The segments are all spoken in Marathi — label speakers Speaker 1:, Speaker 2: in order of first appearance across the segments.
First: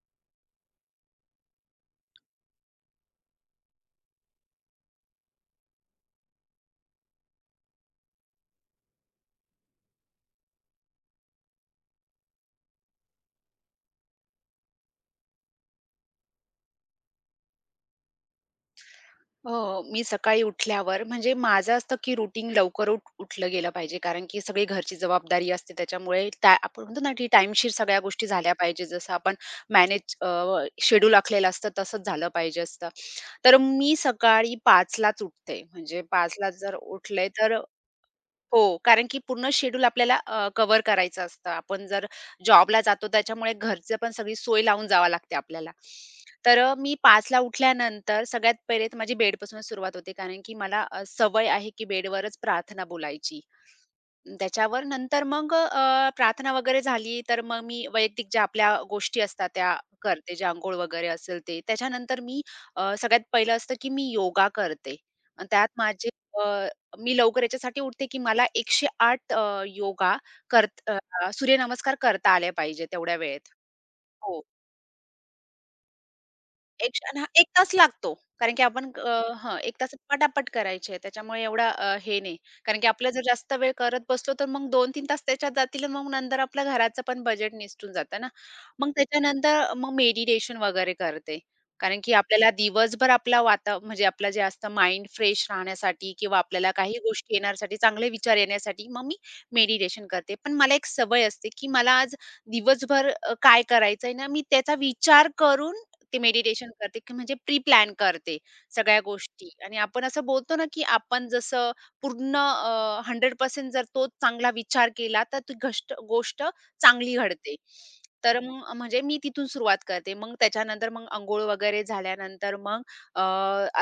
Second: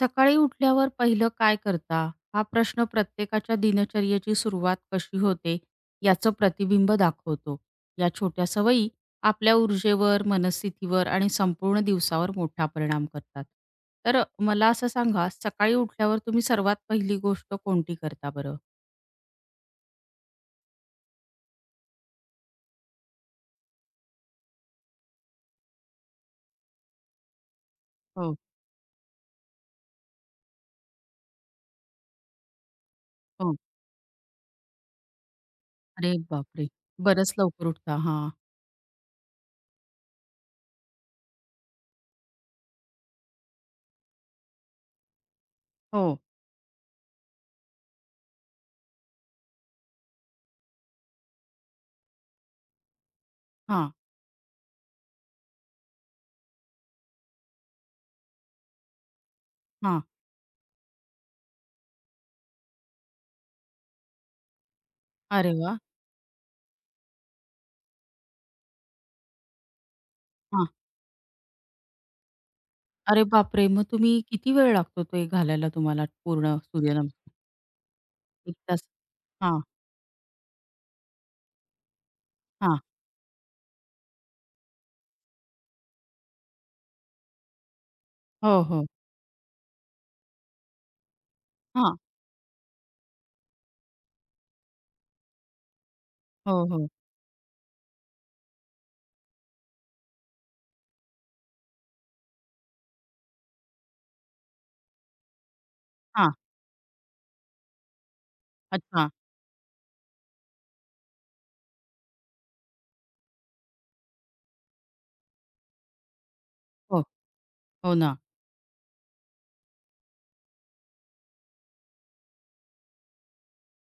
Speaker 1: सकाळी उठल्यावर पहिलं काय करता? हा प्रश्न प्रत्येकाच्या दिनचर्येची सुरुवात कशी होते याचं प्रतिबिंब दाखवतो. या छोट्या सवयी आपल्या ऊर्जेवर, मनस्थितीवर आणि संपूर्ण दिवसावर मोठा परिणाम करतात. तर मला असं सांगा, सकाळी उठल्यावर तुम्ही सर्वात पहिली गोष्ट कोणती करता बरं?
Speaker 2: हो, मी सकाळी उठल्यावर म्हणजे माझं असतं, की रुटीन लवकर उठलं गेलं पाहिजे. कारण की सगळी घरची जबाबदारी असते त्याच्यामुळे त्या आपण म्हणतो ना, की टाईमशीर सगळ्या गोष्टी
Speaker 1: हो,
Speaker 2: झाल्या पाहिजे. जसं आपण मॅनेज शेड्यूल आखलेलं असतं तसंच झालं पाहिजे असतं. तर
Speaker 1: हो.
Speaker 2: मी सकाळी 5:00लाच उठते. म्हणजे
Speaker 1: अरे
Speaker 2: 5:00ला
Speaker 1: बापरे!
Speaker 2: जर उठले
Speaker 1: बरंच
Speaker 2: तर
Speaker 1: लवकर उठता. हां.
Speaker 2: हो, कारण की पूर्ण शेड्यूल आपल्याला कव्हर करायचं असतं. आपण जर जॉबला जातो त्याच्यामुळे घरचं पण सगळी सोय लावून जावं लागते आपल्याला.
Speaker 1: हो.
Speaker 2: तर मी 5:00ला उठल्यानंतर सगळ्यात पहिले तर माझी बेडपासून सुरुवात होते. कारण की मला सवय आहे की बेडवरच प्रार्थना बोलायची.
Speaker 1: हां,
Speaker 2: त्याच्यावर नंतर मग प्रार्थना वगैरे झाली तर मग मी वैयक्तिक ज्या आपल्या गोष्टी असतात त्या
Speaker 1: हां.
Speaker 2: करते. जे अंघोळ वगैरे असेल ते. त्याच्यानंतर मी सगळ्यात पहिलं असतं की मी योगा करते. आणि
Speaker 1: अरे
Speaker 2: त्यात
Speaker 1: वाह!
Speaker 2: माझे मी लवकर याच्यासाठी उठते, की मला 108 योगा
Speaker 1: हां.
Speaker 2: करत अ, सूर्यनमस्कार करता आले पाहिजे तेवढ्या
Speaker 1: अरे
Speaker 2: वेळेत.
Speaker 1: बापरे! मग तुम्ही
Speaker 2: हो.
Speaker 1: किती वेळ लागतो ते घालायला तुम्हाला पूर्ण
Speaker 2: एक
Speaker 1: सूर्यनम
Speaker 2: क्षण हां, 1 तास लागतो. कारण
Speaker 1: 1
Speaker 2: की
Speaker 1: तास.
Speaker 2: आपण अ, हं,
Speaker 1: हां,
Speaker 2: 1 तासात पटापट करायची आहे. त्याच्यामुळे एवढा हे नाही.
Speaker 1: हां.
Speaker 2: कारण की आपलं जर जास्त वेळ करत बसलो, तर मग 2 तीन तास त्याच्यात जातील आणि मग नंतर आपल्या घराचं पण बजेट निसटून जातं ना.
Speaker 1: हो, हो.
Speaker 2: मग त्याच्यानंतर मग मेडिटेशन वगैरे करते.
Speaker 1: हां.
Speaker 2: कारण की आपल्याला दिवसभर आपला वाता म्हणजे आपलं जे असतं माइंड फ्रेश राहण्यासाठी किंवा
Speaker 1: हो,
Speaker 2: आपल्याला
Speaker 1: हो.
Speaker 2: काही गोष्टी येण्यासाठी, चांगले विचार येण्यासाठी मग मी मेडिटेशन करते. पण मला एक सवय असते, की मला आज दिवसभर काय करायचंय ना, मी त्याचा विचार करून ते
Speaker 1: हां.
Speaker 2: मेडिटेशन करते की म्हणजे प्री प्लॅन करते सगळ्या
Speaker 1: अच्छा.
Speaker 2: गोष्टी आणि आपण असं बोलतो ना, की आपण जसं पूर्ण 100% जर तो चांगला विचार केला, तर ती घष्ट गोष्ट
Speaker 1: हो,
Speaker 2: चांगली घडते.
Speaker 1: हो ना.
Speaker 2: तर मग म्हणजे मी तिथून सुरुवात करते. मग त्याच्यानंतर मग अंघोळ वगैरे झाल्यानंतर मग अ,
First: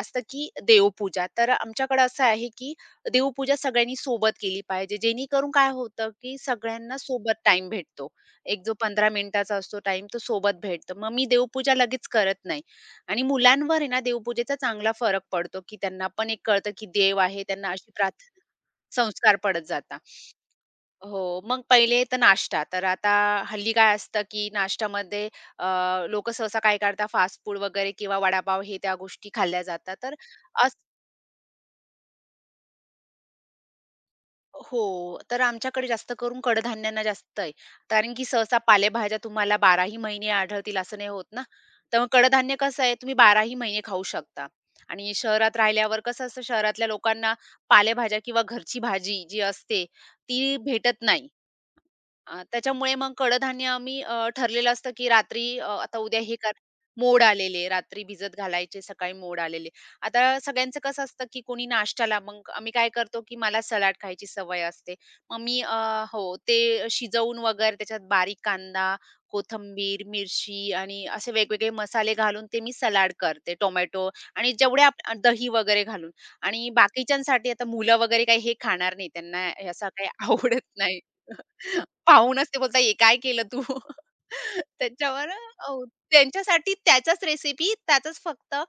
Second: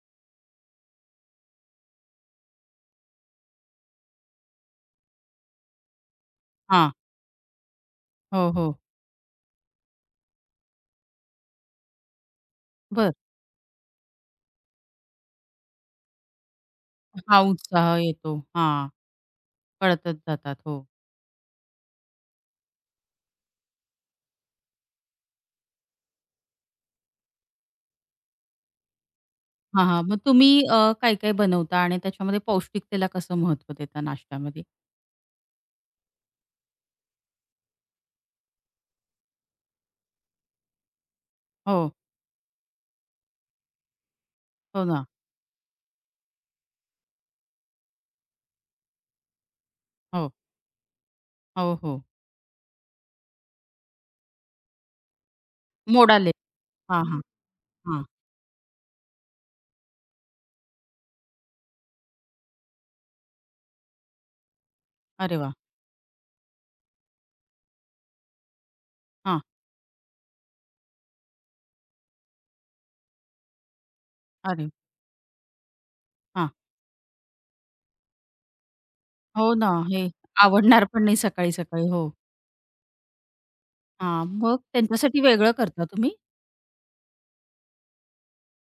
Speaker 2: असतं की देवपूजा. तर आमच्याकडे असं आहे, की देवपूजा सगळ्यांनी सोबत केली पाहिजे. जेणेकरून काय होतं, की
Speaker 1: हां.
Speaker 2: सगळ्यांना सोबत टाईम भेटतो.
Speaker 1: हो,
Speaker 2: एक जो
Speaker 1: हो.
Speaker 2: 15 मिनिटाचा असतो टाइम तो सोबत भेटतो. मग मी देवपूजा लगेच करत नाही
Speaker 1: बरं.
Speaker 2: आणि मुलांवर आहे ना देवपूजेचा चांगला फरक पडतो, की त्यांना पण एक कळतं, की देव
Speaker 1: हा
Speaker 2: आहे. त्यांना अशी
Speaker 1: उत्साह येतो.
Speaker 2: प्रार्थना
Speaker 1: हां.
Speaker 2: संस्कार पडत जातात.
Speaker 1: कळतच जातात. हो.
Speaker 2: हो, मग पहिले तर नाश्ता. तर आता हल्ली काय असतं, की नाश्त्यामध्ये अ, सहसा काय करतात फास्ट फूड वगैरे किंवा वडापाव हे त्या गोष्टी खाल्ल्या
Speaker 1: हां,
Speaker 2: जातात.
Speaker 1: हां.
Speaker 2: तर
Speaker 1: मग तुम्ही काय-काय बनवता आणि त्याच्यामध्ये पौष्टिकतेला कसं महत्त्व देता नाश्त्यामध्ये?
Speaker 2: हो, तर आमच्याकडे जास्त करून कडधान्यांना जास्त आहे. कारण की सहसा पालेभाज्या तुम्हाला 12ही महिने आढळतील असं नाही होत ना.
Speaker 1: हो.
Speaker 2: तर मग कडधान्य कसं आहे तुम्ही 12ही महिने खाऊ शकता
Speaker 1: हो ना.
Speaker 2: आणि शहरात राहिल्यावर कसं असतं शहरातल्या लोकांना पालेभाज्या किंवा घरची भाजी जी असते
Speaker 1: हो.
Speaker 2: ती भेटत नाही.
Speaker 1: हो, हो.
Speaker 2: त्याच्यामुळे मग कडधान्य आम्ही ठरलेलं असतं, की रात्री आता उद्या
Speaker 1: मोडाले.
Speaker 2: हे कर
Speaker 1: हां, हां.
Speaker 2: मोड आलेले, रात्री
Speaker 1: हां.
Speaker 2: भिजत घालायचे, सकाळी मोड आलेले. आता सगळ्यांचं कसं असतं, की कोणी नाश्त्याला मग आम्ही काय करतो, की मला सलाड खायची सवय असते.
Speaker 1: अरे
Speaker 2: मग
Speaker 1: वाह!
Speaker 2: मी अ, हो, ते शिजवून वगैरे त्याच्यात बारीक कांदा,
Speaker 1: हां.
Speaker 2: कोथिंबीर, मिरची आणि असे वेगवेगळे मसाले घालून ते मी सलाड करते. टोमॅटो आणि
Speaker 1: अरे
Speaker 2: जेवढे आप दही वगैरे घालून
Speaker 1: हां.
Speaker 2: आणि बाकीच्यांसाठी आता मुलं वगैरे काही हे खाणार नाही. त्यांना
Speaker 1: हो ना.
Speaker 2: असं काही
Speaker 1: हे
Speaker 2: आवडत
Speaker 1: आवडणार
Speaker 2: नाही.
Speaker 1: पण नाही सकाळी-सकाळी. हो.
Speaker 2: पाहून ते बोलता, "हे काय केलं तू?"
Speaker 1: हां. मग त्यांच्यासाठी
Speaker 2: त्याच्यावर
Speaker 1: वेगळं
Speaker 2: अ,
Speaker 1: करता तुम्ही?
Speaker 2: त्यांच्यासाठी त्याच्याच रेसिपी, त्याचंच फक्त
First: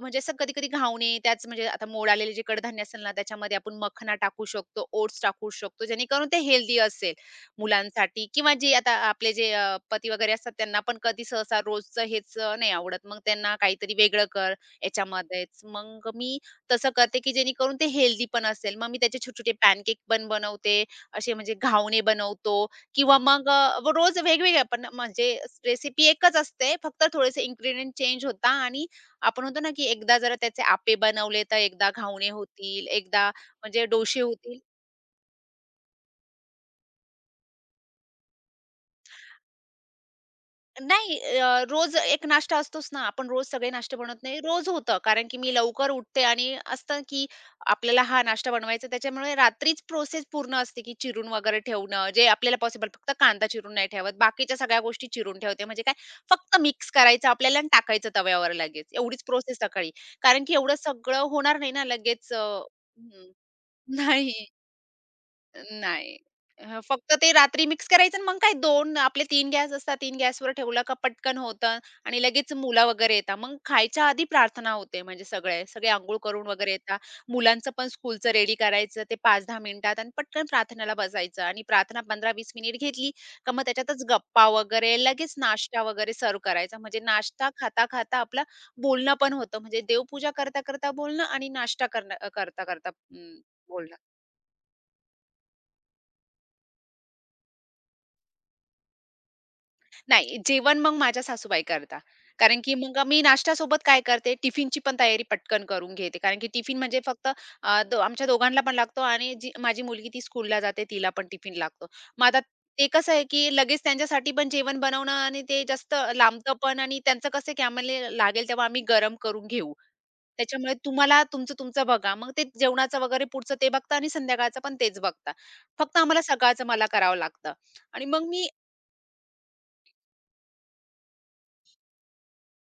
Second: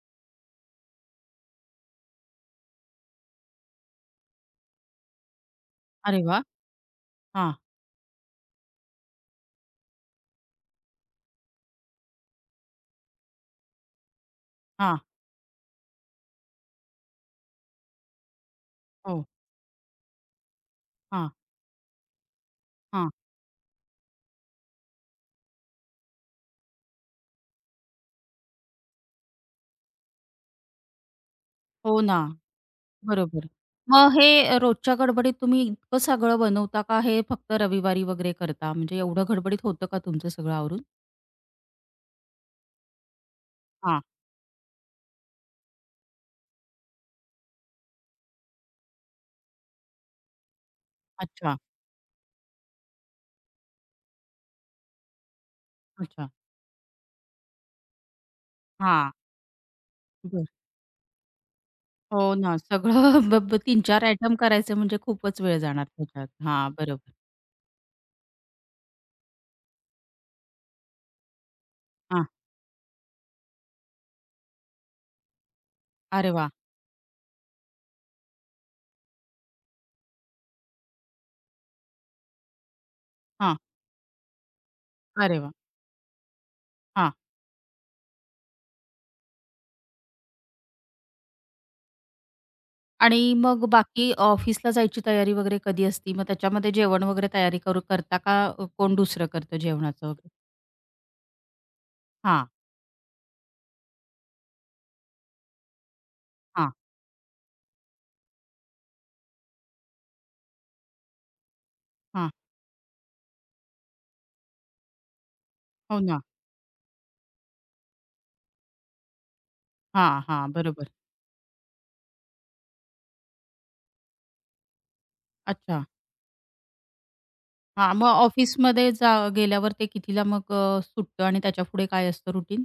Speaker 2: म्हणजे असं कधी-कधी घावणे, त्याच म्हणजे आता मोड आलेले जे कडधान्य असेल ना, त्याच्यामध्ये आपण मखना टाकू शकतो, ओट्स टाकू शकतो,
Speaker 1: अरे
Speaker 2: जेणेकरून ते
Speaker 1: वाह!
Speaker 2: हेल्दी असेल
Speaker 1: हां,
Speaker 2: मुलांसाठी किंवा जे आता आपले जे पती वगैरे असतात, त्यांना पण कधी सहसा रोजचं हेच नाही आवडत. मग त्यांना काहीतरी वेगळं कर
Speaker 1: हां.
Speaker 2: याच्यामध्येच. मग मी तसं करते, की जेणेकरून ते हेल्दी पण असेल. मग मी त्याचे
Speaker 1: हो.
Speaker 2: छोटे-छोटे पॅनकेक पण बनवते,
Speaker 1: हां.
Speaker 2: असे म्हणजे घावणे बनवतो
Speaker 1: हां.
Speaker 2: किंवा मग व रोज वेगवेगळ्या पण म्हणजे रेसिपी एकच असते, फक्त थोडेसे इन्ग्रीडियंट चेंज होता आणि आपण म्हणतो ना, की एकदा जरा त्याचे आपे बनवले, तर एकदा
Speaker 1: हो ना.
Speaker 2: घावणे होतील, एकदा
Speaker 1: बरोबर.
Speaker 2: म्हणजे
Speaker 1: मग
Speaker 2: डोसे
Speaker 1: हे
Speaker 2: होतील.
Speaker 1: रोजच्या गडबडीत तुम्ही इतकं सगळं बनवता का हे फक्त रविवारी वगैरे करता? म्हणजे एवढं गडबडीत होतं का तुमचं सगळं आवरून?
Speaker 2: रोज एक नाश्ता असतोच ना, आपण रोज सगळे नाश्ते
Speaker 1: हां.
Speaker 2: बनवत नाही. रोज होतं कारण की मी लवकर उठते आणि असतं की आपल्याला हा नाश्ता बनवायचा त्याच्यामुळे रात्रीच प्रोसेस पूर्ण असते की चिरून
Speaker 1: अच्छा,
Speaker 2: वगैरे ठेवणं, जे आपल्याला पॉसिबल फक्त कांदा चिरून नाही ठेवत. बाकीच्या सगळ्या गोष्टी चिरून ठेवते. म्हणजे काय
Speaker 1: अच्छा.
Speaker 2: फक्त मिक्स करायचं आपल्याला आणि टाकायचं तव्यावर लगेच.
Speaker 1: हां.
Speaker 2: एवढीच प्रोसेस सकाळी. कारण
Speaker 1: बरं.
Speaker 2: की एवढं सगळं होणार नाही ना लगेच
Speaker 1: हो
Speaker 2: अ,
Speaker 1: ना. सगळं
Speaker 2: हं.
Speaker 1: ब ब 3-4 आयटम
Speaker 2: नाही.
Speaker 1: करायचे म्हणजे खूपच वेळ जाणार
Speaker 2: नाही.
Speaker 1: त्याच्यात. हां,
Speaker 2: अ,
Speaker 1: बरोबर.
Speaker 2: फक्त ते रात्री मिक्स करायचं आणि मग काय 2 आपले 3 गॅस असतात. 3 गॅसवर ठेवलं का पटकन होतं आणि
Speaker 1: हां.
Speaker 2: लगेच मुलं वगैरे येतात. मग खायच्या आधी प्रार्थना होते म्हणजे सगळे. सगळे अंघोळ
Speaker 1: अरे
Speaker 2: करून
Speaker 1: वाह!
Speaker 2: वगैरे येतात. मुलांचं पण स्कूलचं रेडी करायचं ते 5-10 मिनिटात आणि पटकन प्रार्थनेला बसायचं आणि प्रार्थना 15-20 मिनिट घेतली का
Speaker 1: हां.
Speaker 2: मग त्याच्यातच गप्पा वगैरे लगेच
Speaker 1: अरे वाह!
Speaker 2: नाश्ता वगैरे सर्व्ह करायचा. म्हणजे
Speaker 1: हां.
Speaker 2: नाश्ता खाता-खाता आपलं बोलणं पण होतं. म्हणजे देवपूजा करता-करता बोलणं आणि नाश्ता करणं
Speaker 1: आणि मग
Speaker 2: बोलणं.
Speaker 1: बाकी ऑफिसला जायची तयारी वगैरे कधी असती? मग त्याच्यामध्ये जेवण वगैरे तयारी करू करता का कोण दुसरं करतं जेवणाचं वगैरे?
Speaker 2: नाही, जेवण मग माझ्या सासूबाई करतात.
Speaker 1: हां,
Speaker 2: कारण की मग मी नाश्त्यासोबत काय करते, टिफिनची पण तयारी पटकन करून घेते. कारण की
Speaker 1: हां,
Speaker 2: टिफिन म्हणजे फक्त अ, दो आमच्या दोघांना पण लागतो आणि जी माझी मुलगी ती स्कूलला जाते, तिला पण टिफिन लागतो. मग
Speaker 1: हां.
Speaker 2: आता ते कसं आहे, की लगेच त्यांच्यासाठी पण जेवण बनवणं आणि ते जास्त
Speaker 1: हो ना.
Speaker 2: लांबतं पण आणि त्यांचं कसं आहे, की आम्हाला लागेल तेव्हा आम्ही गरम करून घेऊ.
Speaker 1: हां, हां.
Speaker 2: त्याच्यामुळे
Speaker 1: बरोबर.
Speaker 2: तुम्हाला तुमचं-तुमचं बघा. मग ते जेवणाचं वगैरे पुढचं ते बघता आणि संध्याकाळचं पण तेच बघता.
Speaker 1: अच्छा.
Speaker 2: फक्त आम्हाला सकाळचं मला करावं लागतं
Speaker 1: हां,
Speaker 2: आणि
Speaker 1: मग
Speaker 2: मग मी
Speaker 1: ऑफिसमध्ये जा गेल्यावर ते कितीला मग सुटतं आणि त्याच्यापुढे काय असतं रुटीन?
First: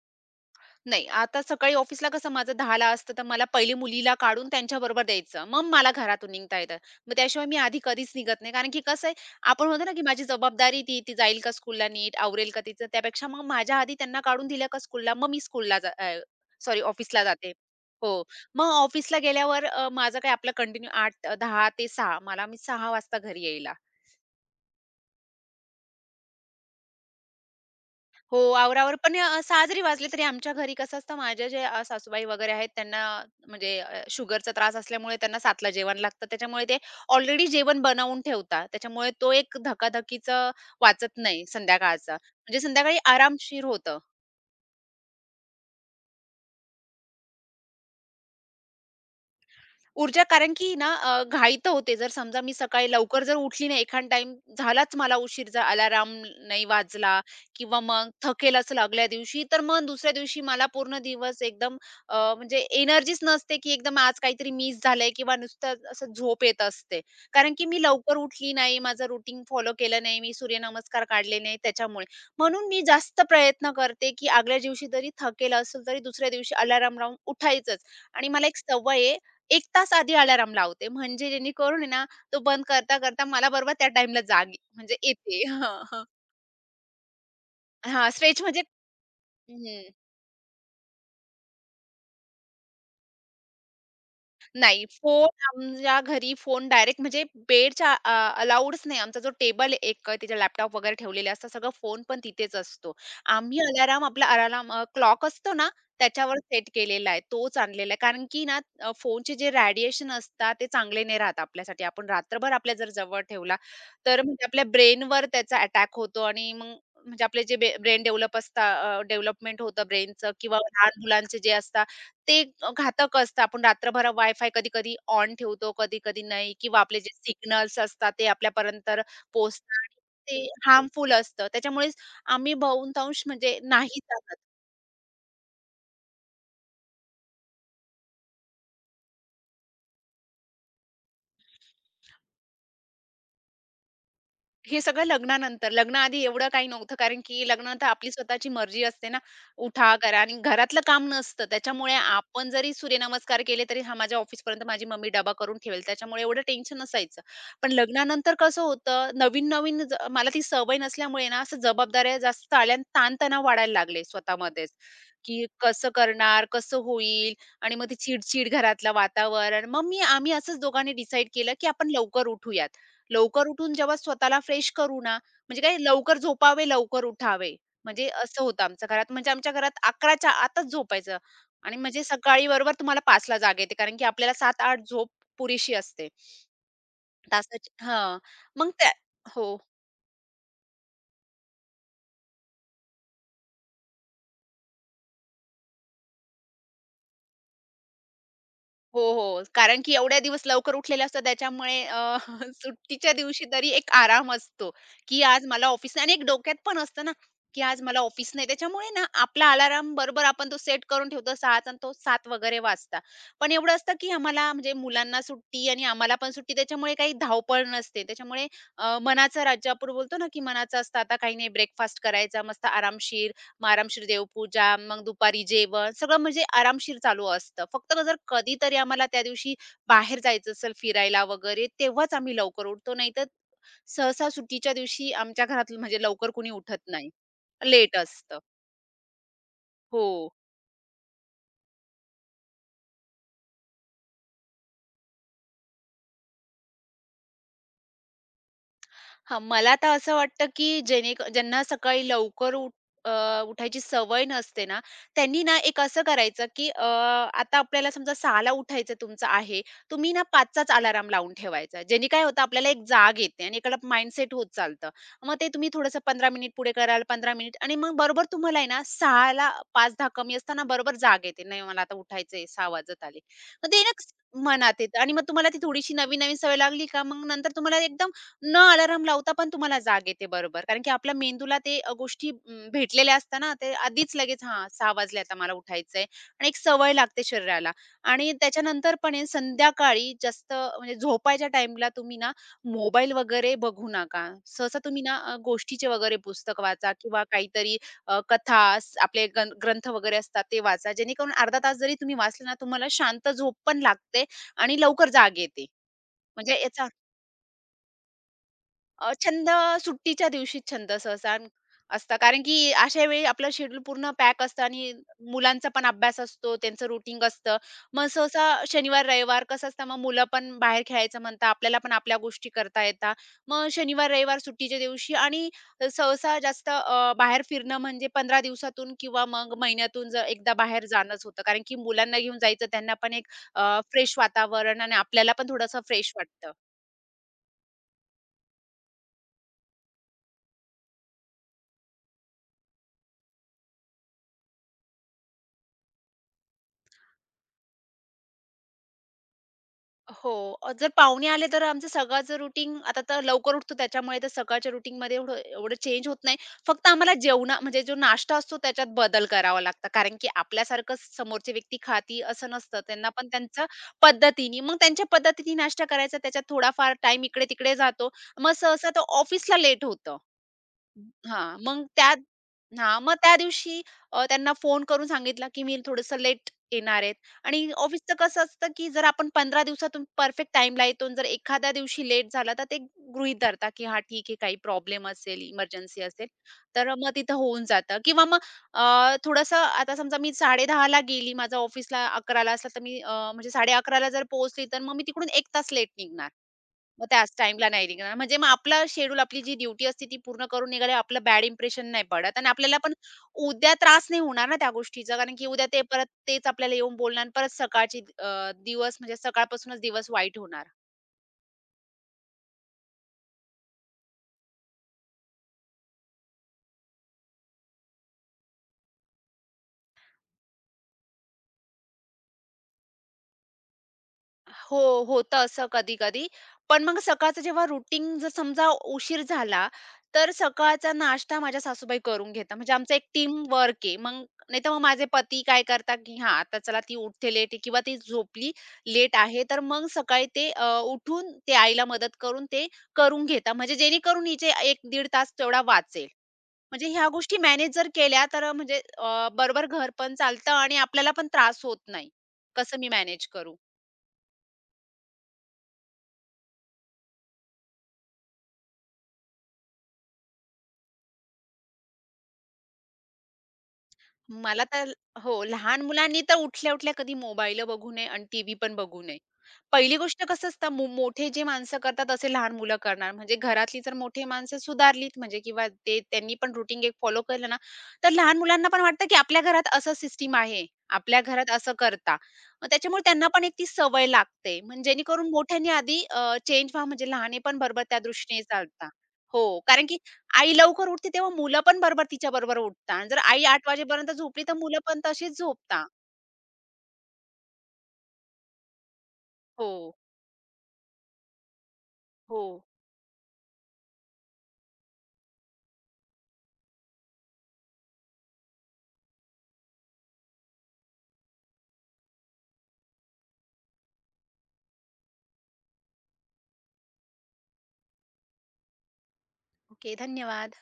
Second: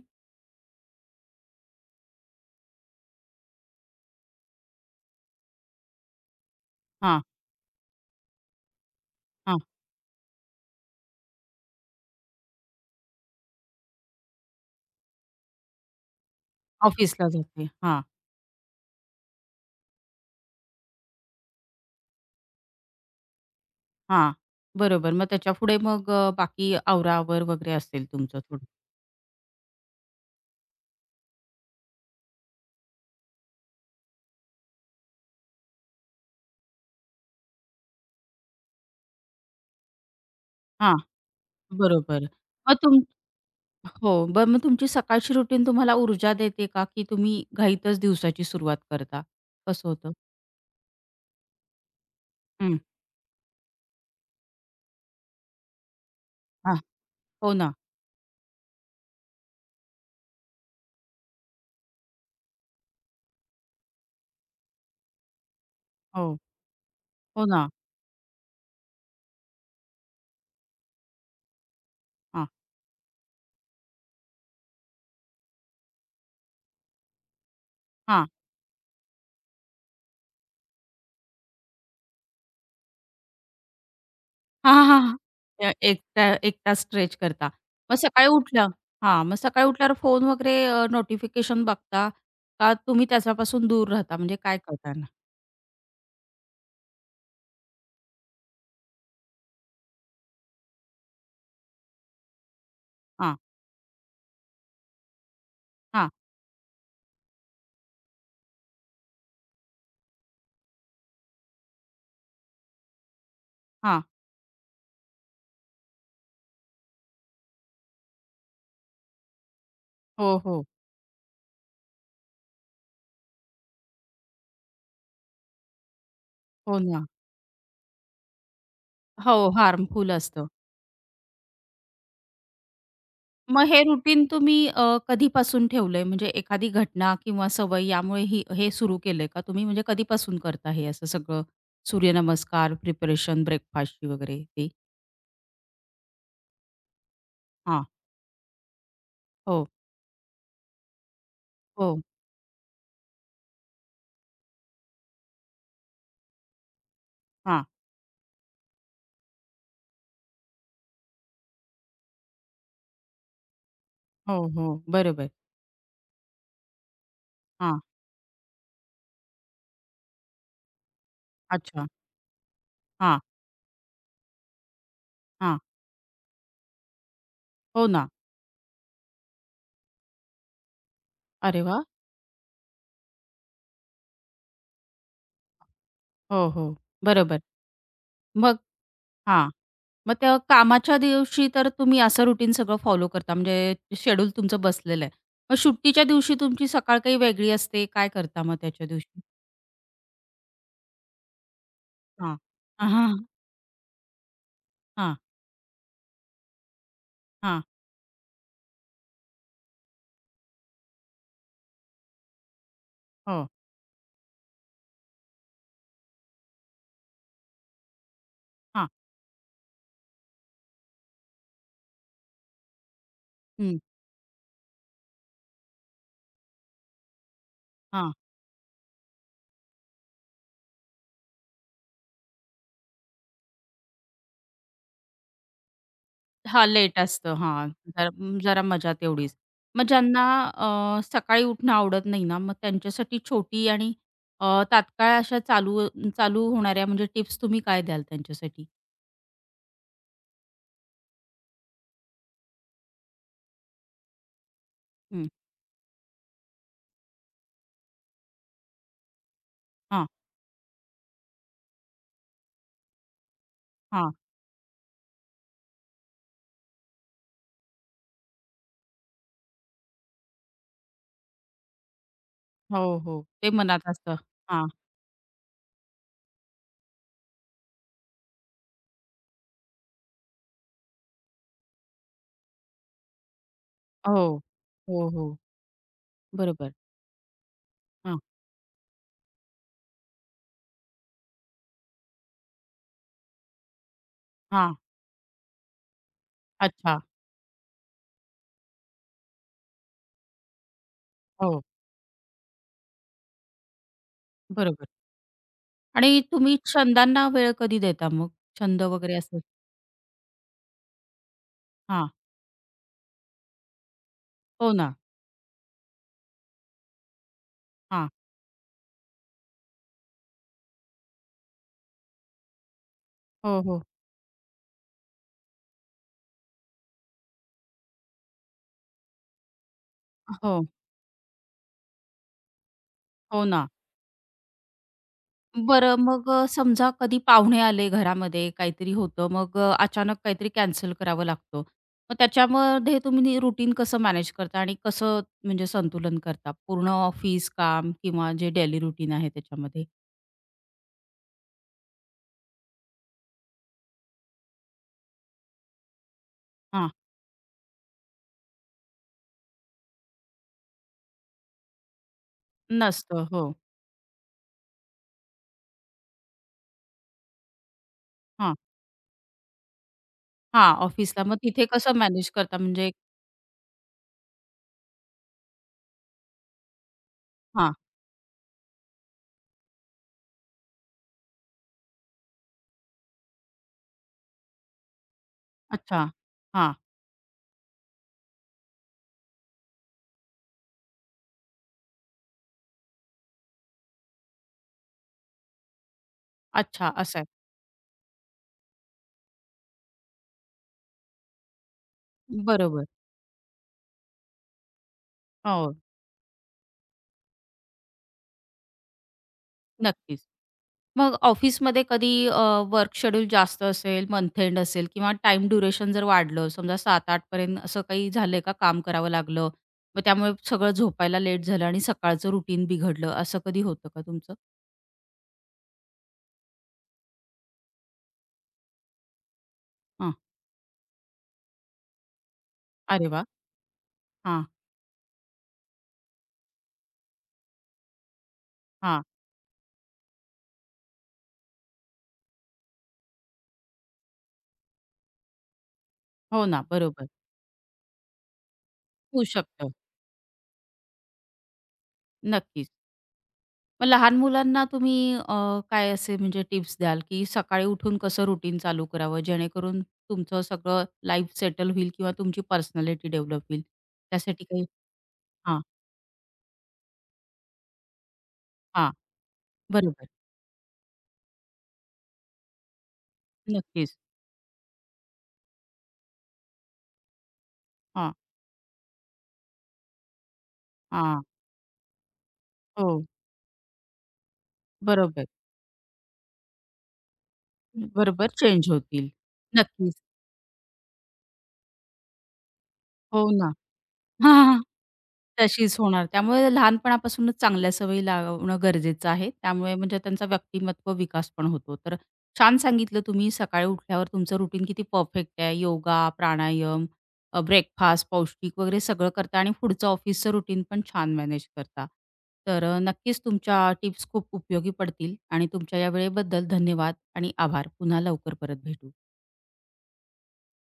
Speaker 2: नाही, आता सकाळी ऑफिसला कसं माझं 10 असतं, तर मला पहिले मुलीला काढून त्यांच्याबरोबर द्यायचं. मग मला घरातून निघता येतं. मग
Speaker 1: हां,
Speaker 2: त्याशिवाय मी आधी कधीच निघत नाही. कारण की कसं आहे,
Speaker 1: हां.
Speaker 2: आपण म्हणतो ना, की माझी जबाबदारी ती जाईल का स्कूलला नीट, आवरेल का तिचं? त्यापेक्षा मग माझ्या आधी त्यांना काढून दिलं का स्कूलला, मग मी स्कूलला सॉरी ऑफिसला
Speaker 1: ऑफिसला
Speaker 2: जाते.
Speaker 1: जाते. हां,
Speaker 2: हो. मग ऑफिसला गेल्यावर माझं काय आपलं कंटिन्यू 8-10 ते 6 मी 6 वाजता घरी येईल.
Speaker 1: हां. बरोबर. मग त्याच्यापुढे मग बाकी आवरावर वगैरे असेल
Speaker 2: हो,
Speaker 1: तुमचं थोडं.
Speaker 2: आवर-आवर पण सहा जरी तरी आमच्या घरी कसं असतं माझ्या जे सासूबाई वगैरे आहेत त्यांना म्हणजे शुगरचा त्रास असल्यामुळे त्यांना 7:00 ला जेवण लागतं. त्याच्यामुळे ते ऑलरेडी जेवण बनवून ठेवतात. त्याच्यामुळे तो एक धकाधकीचं
Speaker 1: हां,
Speaker 2: वाचत नाही संध्याकाळचा.
Speaker 1: बरोबर.
Speaker 2: म्हणजे
Speaker 1: मग
Speaker 2: संध्याकाळी
Speaker 1: तुम
Speaker 2: आरामशीर होतं.
Speaker 1: हो. बरं मग तुमची सकाळची रुटीन तुम्हाला ऊर्जा देते का? की तुम्ही घाईतच दिवसाची सुरुवात करता? कसं होतं?
Speaker 2: ऊर्जा कारण की ना घाई तर होते. जर समजा मी
Speaker 1: हं.
Speaker 2: सकाळी लवकर जर उठली नाही, एखादा टाइम, झालाच मला उशीर, जर अलाराम नाही
Speaker 1: हां.
Speaker 2: वाजला
Speaker 1: हो ना.
Speaker 2: किंवा मग थकेलच लागल्या दिवशी, तर मग दुसऱ्या दिवशी मला पूर्ण दिवस एकदम म्हणजे एनर्जीच नसते, की एकदम आज काहीतरी मिस झालंय किंवा नुसतं असं
Speaker 1: हो.
Speaker 2: झोप येत असते.
Speaker 1: हो
Speaker 2: कारण की
Speaker 1: ना.
Speaker 2: मी लवकर उठली नाही, माझं रुटीन फॉलो केलं नाही, मी सूर्यनमस्कार काढले नाही त्याच्यामुळे.
Speaker 1: हां,
Speaker 2: म्हणून मी जास्त प्रयत्न करते, की आदल्या दिवशी जरी थकेल असेल, तरी दुसऱ्या दिवशी अलार्म लावून उठायचंच आणि मला एक सवय आहे 1 तास आधी अलार्म लावते, म्हणजे जेणेकरून आहे ना, तो बंद करता-करता मला बरोबर त्या टाईमला जाग
Speaker 1: हां,
Speaker 2: म्हणजे
Speaker 1: हां, हां.
Speaker 2: येते. हां, हां.
Speaker 1: एकटा एकटा स्ट्रेच करता. मग
Speaker 2: हां,
Speaker 1: सकाळी
Speaker 2: स्ट्रेच म्हणजे
Speaker 1: उठल्या हां, मग सकाळी
Speaker 2: हं.
Speaker 1: उठल्यावर फोन वगैरे नोटिफिकेशन बघता का तुम्ही त्याच्यापासून दूर राहता? म्हणजे काय
Speaker 2: नाही,
Speaker 1: करता ना?
Speaker 2: फोन आमच्या घरी फोन डायरेक्ट म्हणजे बेडच्या अलाउडच नाही. आमचा जो टेबल एक तिथे लॅपटॉप वगैरे ठेवलेले असतात, सगळं फोन पण तिथेच असतो.
Speaker 1: हां,
Speaker 2: आम्ही अलार्म आपला अलार्म क्लॉक असतो ना,
Speaker 1: हां,
Speaker 2: त्याच्यावर सेट केलेला आहे. तोच आणलेला आहे. कारण की ना फोनचे जे रेडिएशन असतात ते चांगले नाही राहत आपल्यासाठी. आपण रात्रभर आपल्या जर जवळ ठेवला,
Speaker 1: हां.
Speaker 2: तर म्हणजे आपल्या ब्रेनवर त्याचा अटॅक होतो आणि मग म्हणजे आपले जे ब्रेन डेव्हलप असता डेव्हलपमेंट होतं ब्रेनचं
Speaker 1: हो,
Speaker 2: किंवा
Speaker 1: हो.
Speaker 2: लहान मुलांचे जे असतात ते घातक असतं. आपण रात्रभर वायफाय कधी-कधी ऑन ठेवतो, कधी-कधी नाही किंवा
Speaker 1: हो
Speaker 2: आपले
Speaker 1: ना.
Speaker 2: जे सिग्नल्स असतात ते आपल्यापर्यंत
Speaker 1: हो,
Speaker 2: पोहोचतात.
Speaker 1: हार्मफुल
Speaker 2: ते
Speaker 1: असतं.
Speaker 2: हार्मफुल असतं. त्याच्यामुळेच आम्ही बहुतांश म्हणजे
Speaker 1: मग हे
Speaker 2: नाही
Speaker 1: रुटीन
Speaker 2: जात.
Speaker 1: तुम्ही कधीपासून ठेवलंय? म्हणजे एखादी घटना किंवा सवय यामुळे ही हे सुरू केलंय का तुम्ही? म्हणजे कधीपासून करता हे असं सगळं सूर्यनमस्कार, प्रिपरेशन ब्रेकफास्टची वगैरे ते?
Speaker 2: हे सगळं लग्नानंतर. लग्नाआधी एवढं काही नव्हतं कारण की लग्न
Speaker 1: हां.
Speaker 2: तर आपली स्वतःची मर्जी असते ना,
Speaker 1: हो,
Speaker 2: उठा, करा आणि घरातलं काम नसतं. त्याच्यामुळे
Speaker 1: हो.
Speaker 2: आपण जरी सूर्यनमस्कार केले तरी हा माझ्या ऑफिसपर्यंत माझी मम्मी डबा करून ठेवेल. त्याच्यामुळे एवढं टेन्शन नसायचं.
Speaker 1: हां.
Speaker 2: पण लग्नानंतर कसं होतं नवीन-नवीन ज मला ती सवय नसल्यामुळे ना असं जबाबदाऱ्या जास्त आल्या आणि ताणतणाव वाढायला लागले
Speaker 1: हो,
Speaker 2: स्वतःमध्येच,
Speaker 1: हो. बरोबर.
Speaker 2: की कसं करणार, कसं होईल आणि
Speaker 1: हां.
Speaker 2: मग ती चिड घरातलं वातावरण. मग मी आम्ही असंच दोघांनी डिसाईड केलं की
Speaker 1: अच्छा.
Speaker 2: आपण लवकर उठूयात.
Speaker 1: हां,
Speaker 2: लवकर उठून जेव्हा स्वतःला फ्रेश करू ना,
Speaker 1: हां.
Speaker 2: म्हणजे काय लवकर झोपावे, लवकर उठावे.
Speaker 1: हो
Speaker 2: म्हणजे
Speaker 1: ना.
Speaker 2: असं होतं आमच्या घरात. म्हणजे आमच्या घरात 11च्या आतच झोपायचं
Speaker 1: अरे
Speaker 2: आणि
Speaker 1: वाह!
Speaker 2: म्हणजे सकाळी बरोबर तुम्हाला 5ला जाग येते कारण की आपल्याला 7-8 झोप पुरेशी असते.
Speaker 1: हो, हो. बरोबर.
Speaker 2: तासाची हां.
Speaker 1: मग
Speaker 2: मग त्या हो.
Speaker 1: हां. मग त्या कामाच्या दिवशी तर तुम्ही असं रुटीन सगळं फॉलो करता म्हणजे शेड्यूल तुमचं बसलेलं आहे. मग सुट्टीच्या दिवशी तुमची सकाळ काही वेगळी असते. काय करता मग त्याच्या
Speaker 2: हो,
Speaker 1: दिवशी?
Speaker 2: हो. कारण की एवढ्या दिवस लवकर उठलेले असतात त्याच्यामुळे
Speaker 1: हां. हां,
Speaker 2: सुट्टीच्या
Speaker 1: हां.
Speaker 2: दिवशी तरी एक आराम असतो,
Speaker 1: हां,
Speaker 2: की आज मला ऑफिस आणि एक डोक्यात पण असतं ना, की
Speaker 1: हां.
Speaker 2: आज मला ऑफिस नाही. त्याच्यामुळे ना आपला अलार्म बरोबर आपण तो सेट करून ठेवतो 6चा आणि तो 7 वगैरे वाजता.
Speaker 1: हो.
Speaker 2: पण एवढं असतं की आम्हाला म्हणजे मुलांना सुट्टी आणि आम्हाला पण सुट्टी त्याच्यामुळे काही धावपळ नसते. त्याच्यामुळे
Speaker 1: हां.
Speaker 2: मनाचा राज्य आपण बोलतो ना, की मनाचं असतं आता काही नाही ब्रेकफास्ट करायचा मस्त आरामशीर मग
Speaker 1: हं.
Speaker 2: आरामशीर देवपूजा, मग दुपारी जेवण, सगळं म्हणजे आरामशीर चालू असतं. फक्त
Speaker 1: हां.
Speaker 2: जर कधीतरी आम्हाला त्या दिवशी बाहेर जायचं असेल फिरायला वगैरे, तेव्हाच आम्ही लवकर उठतो. नाहीतर सहसा सुट्टीच्या दिवशी आमच्या घरात म्हणजे लवकर कुणी
Speaker 1: हां,
Speaker 2: उठत
Speaker 1: लेट
Speaker 2: नाही.
Speaker 1: असतं. हां,
Speaker 2: लेट
Speaker 1: जरा
Speaker 2: असतं.
Speaker 1: जरा मजा तेवढीच. मग
Speaker 2: हो.
Speaker 1: ज्यांना सकाळी उठणं आवडत नाही ना, मग त्यांच्यासाठी छोटी आणि तात्काळ अशा चालू चालू होणाऱ्या म्हणजे टिप्स तुम्ही काय द्याल त्यांच्यासाठी?
Speaker 2: हां, मला तर असं वाटतं, की ज्यांना सकाळी लवकर उठायची सवय नसते ना,
Speaker 1: हं.
Speaker 2: त्यांनी ना एक असं करायचं, की आता आपल्याला समजा 6 ला उठायचं तुमचं आहे,
Speaker 1: हां,
Speaker 2: तुम्ही ना 5 अलार्म लावून ठेवायचा. ज्याने काय होतं आपल्याला एक जाग येते आणि एकाला
Speaker 1: हां.
Speaker 2: माइंडसेट होत चालतं. मग ते तुम्ही थोडंसं 15 मिनिट पुढे कराल, 15 मिनिट आणि मग बरोबर तुम्हाला आहे ना 6 ला 5 कमी असताना बरोबर जाग येते. नाही मला आता उठायचंय, 6
Speaker 1: हो,
Speaker 2: वाजत
Speaker 1: हो.
Speaker 2: आले.
Speaker 1: ते
Speaker 2: मग ते
Speaker 1: मनात
Speaker 2: ना
Speaker 1: असतं. हां.
Speaker 2: मनात येतं आणि मग तुम्हाला ती थोडीशी नवीन-नवीन सवय लागली का मग नंतर तुम्हाला एकदम न अलार्म लावता पण तुम्हाला जाग येते बरोबर. कारण की आपल्या मेंदूला ते गोष्टी भेटलेल्या असतात ना, ते आधीच
Speaker 1: हो.
Speaker 2: लगेच हां, 6
Speaker 1: हो,
Speaker 2: वाजले आता
Speaker 1: हो.
Speaker 2: मला उठायचंय आणि एक
Speaker 1: बरोबर.
Speaker 2: सवय लागते शरीराला
Speaker 1: हां,
Speaker 2: आणि त्याच्यानंतर पण आहे संध्याकाळी जास्त म्हणजे झोपायच्या टाईमला तुम्ही ना मोबाईल वगैरे बघू नका.
Speaker 1: हां.
Speaker 2: सहसा तुम्ही ना गोष्टीचे वगैरे पुस्तक वाचा
Speaker 1: अच्छा.
Speaker 2: किंवा काहीतरी कथा स आपले ग्रंथ वगैरे असतात ते वाचा. जेणेकरून अर्धा
Speaker 1: हो,
Speaker 2: तास जरी तुम्ही वाचले ना, तुम्हाला शांत झोप पण लागते आणि
Speaker 1: बरोबर.
Speaker 2: लवकर जाग येते.
Speaker 1: आणि तुम्ही
Speaker 2: म्हणजे याचा
Speaker 1: छंदांना वेळ कधी देता मग? छंद
Speaker 2: अ,
Speaker 1: वगैरे असेल?
Speaker 2: छंद सुट्टीच्या दिवशीच छंद सहसा
Speaker 1: हां.
Speaker 2: असता. कारण की अशा वेळी आपलं शेड्यूल पूर्ण पॅक असतं
Speaker 1: हो
Speaker 2: आणि
Speaker 1: ना.
Speaker 2: मुलांचा पण अभ्यास असतो, त्यांचं रुटीन असतं. मग
Speaker 1: हां.
Speaker 2: सहसा शनिवार, रविवार कसं असतं मग मुलं पण बाहेर खेळायचं म्हणतात, आपल्याला पण आपल्या गोष्टी करता येतात.
Speaker 1: हो,
Speaker 2: मग
Speaker 1: हो.
Speaker 2: शनिवार, रविवार सुट्टीच्या दिवशी आणि सहसा जास्त बाहेर फिरणं म्हणजे 15 दिवसातून किंवा मग महिन्यातून जर एकदा
Speaker 1: हो.
Speaker 2: बाहेर जाणंच होतं. कारण की मुलांना घेऊन जायचं त्यांना पण एक
Speaker 1: हो ना.
Speaker 2: फ्रेश वातावरण आणि आपल्याला पण थोडंसं
Speaker 1: बरं
Speaker 2: फ्रेश
Speaker 1: मग
Speaker 2: वाटतं.
Speaker 1: समजा कधी पाहुणे आले घरामध्ये, काहीतरी होतं, मग अचानक काहीतरी कॅन्सल करावं लागतं. मग त्याच्यामध्ये तुम्ही रुटीन कसं मॅनेज करता आणि कसं म्हणजे संतुलन करता? पूर्ण ऑफिस काम किंवा जे डेली रुटीन आहे त्याच्यामध्ये?
Speaker 2: हो. जर पाहुणे आले तर आमचं सकाळचं रुटीन आता तर लवकर उठतो त्याच्यामुळे तर सकाळच्या रुटीनमध्ये एवढं एवढं चेंज होत नाही. फक्त
Speaker 1: हां,
Speaker 2: आम्हाला म्हणजे जो नाश्ता असतो त्याच्यात बदल करावा लागतो. कारण की आपल्यासारखं समोरची व्यक्ती खाती असं नसतं. त्यांना
Speaker 1: नसतं.
Speaker 2: पण
Speaker 1: हो.
Speaker 2: त्यांच्या पद्धतीने मग त्यांच्या पद्धतीने नाश्ता करायचा त्याच्यात थोडाफार टाईम इकडे-तिकडे जातो. मग
Speaker 1: हां,
Speaker 2: सहसा तो ऑफिसला लेट होतं.
Speaker 1: हां, ऑफिसला मग
Speaker 2: हां,
Speaker 1: तिथे
Speaker 2: मग
Speaker 1: कसं
Speaker 2: त्या
Speaker 1: मॅनेज करता? म्हणजे
Speaker 2: हां, मग त्या दिवशी त्यांना फोन करून सांगितला, की मी थोडंसं लेट येणार आहेत आणि
Speaker 1: हां,
Speaker 2: ऑफिसचं कसं असतं, की जर आपण 15 दिवसातून परफेक्ट टाईमला येतो आणि जर एखाद्या दिवशी लेट झाला, तर ते गृहीत धरतात, की हा ठीक आहे काही प्रॉब्लेम असेल,
Speaker 1: अच्छा.
Speaker 2: इमर्जन्सी असेल,
Speaker 1: हां,
Speaker 2: तर मग तिथं होऊन जातं किंवा मग थोडंसं आता समजा मी 10:30 ला गेली, माझं ऑफिसला 11 ला तर मी म्हणजे 11:30 ला जर पोहोचली, तर मग मी तिकडून 1 तास लेट निघणार.
Speaker 1: अच्छा
Speaker 2: मग
Speaker 1: असं आहे.
Speaker 2: त्याच टाईमला नाही निघणार. म्हणजे मग आपला शेड्यूल, आपली जी ड्युटी असते ती पूर्ण करून निघाल्यावर आपलं बॅड इम्प्रेशन नाही पडत आणि आपल्याला
Speaker 1: बरोबर.
Speaker 2: पण उद्या त्रास नाही होणार ना त्या गोष्टीचा. कारण की उद्या
Speaker 1: हो,
Speaker 2: ते परत तेच आपल्याला येऊन बोलणार आणि परत सकाळची अ, दिवस म्हणजे सकाळपासूनच दिवस
Speaker 1: नक्कीच.
Speaker 2: वाईट होणार.
Speaker 1: मग ऑफिसमध्ये कधी वर्क शेड्यूल जास्त असेल, मंथ एंड असेल किंवा टाईम ड्युरेशन जर वाढलं, समजा 7-8 पर्यंत असं काही झालंय का काम करावं लागलं? मग त्यामुळे सगळं झोपायला लेट झालं आणि सकाळचं रुटीन बिघडलं, असं कधी होतं का तुमचं?
Speaker 2: हो, होतं असं कधी-कधी. पण मग सकाळचं जेव्हा रुटीन जर समजा उशीर झाला,
Speaker 1: हां.
Speaker 2: तर सकाळचा नाश्ता माझ्या सासूबाई करून घेतात. म्हणजे आमचं एक
Speaker 1: अरे वाह!
Speaker 2: टीम वर्क आहे. मग
Speaker 1: हां,
Speaker 2: नाहीतर मग माझे पती काय करतात, की हां, आता चला ती उठते लेट आहे किंवा ती झोपली
Speaker 1: हां.
Speaker 2: लेट आहे, तर मग सकाळी ते उठून ते आईला मदत करून ते करून घेतात. म्हणजे जेणेकरून हिचे 1-1.5 तास तेवढा वाचेल.
Speaker 1: हो ना,
Speaker 2: म्हणजे ह्या
Speaker 1: बरोबर.
Speaker 2: गोष्टी मॅनेज जर केल्या तर म्हणजे
Speaker 1: होऊ
Speaker 2: बरोबर
Speaker 1: शकतं.
Speaker 2: घर पण चालतं आणि आपल्याला पण त्रास होत नाही.
Speaker 1: नक्कीच.
Speaker 2: कसं मी मॅनेज करू?
Speaker 1: मग लहान मुलांना तुम्ही काय असे म्हणजे टिप्स द्याल, की सकाळी उठून कसं रुटीन चालू करावं, जेणेकरून तुमचं सगळं लाईफ सेटल होईल किंवा तुमची पर्सनॅलिटी डेव्हलप होईल? त्यासाठी
Speaker 2: मला
Speaker 1: काही
Speaker 2: तर हो,
Speaker 1: हां,
Speaker 2: लहान मुलांनी तर उठल्या-उठल्या कधी मोबाईल बघू नये आणि टीव्ही पण
Speaker 1: हां.
Speaker 2: बघू नये. पहिली
Speaker 1: बरोबर.
Speaker 2: गोष्ट कसं असतं मोठे जे माणसं करतात असे लहान मुलं करणार. म्हणजे घरातली जर
Speaker 1: नक्कीच.
Speaker 2: मोठी माणसं सुधारलीत म्हणजे किंवा ते त्यांनी पण रुटीन एक फॉलो केलं ना, तर
Speaker 1: हां,
Speaker 2: लहान मुलांना पण वाटतं की आपल्या घरात असं सिस्टम आहे. आपल्या
Speaker 1: हां.
Speaker 2: घरात असं करता. मग त्याच्यामुळे
Speaker 1: हो.
Speaker 2: त्यांना पण एक ती सवय लागते. म्हणजे
Speaker 1: बरोबर.
Speaker 2: जेणेकरून मोठ्यांनी आधी चेंज व्हा म्हणजे लहाने पण बरोबर त्या
Speaker 1: बरोबर
Speaker 2: दृष्टीने
Speaker 1: चेंज
Speaker 2: चालता.
Speaker 1: होतील.
Speaker 2: हो, कारण
Speaker 1: नक्कीच.
Speaker 2: की आई लवकर उठते तेव्हा मुलं पण बरोबर तिच्याबरोबर उठतात जर
Speaker 1: हो
Speaker 2: आई
Speaker 1: ना.
Speaker 2: 8 वाजेपर्यंत झोपली, तर मुलं पण तशीच
Speaker 1: तशीच
Speaker 2: झोपतात.
Speaker 1: होणार. त्यामुळे लहानपणापासूनच चांगल्या सवयी लावणं गरजेचं आहे.
Speaker 2: हो,
Speaker 1: त्यामुळे म्हणजे त्यांचा व्यक्तिमत्व विकास पण होतो. तर
Speaker 2: हो.
Speaker 1: छान सांगितलं तुम्ही सकाळी उठल्यावर तुमचं रुटीन किती परफेक्ट आहे. योगा, प्राणायाम, ब्रेकफास्ट, पौष्टिक वगैरे सगळं करता आणि पुढचं ऑफिसचं रुटीन पण छान मॅनेज करता. तर नक्कीच तुमच्या टिप्स खूप उपयोगी पडतील आणि तुमच्या या वेळेबद्दल धन्यवाद आणि आभार. पुन्हा लवकर परत भेटू.
Speaker 2: ओके, धन्यवाद.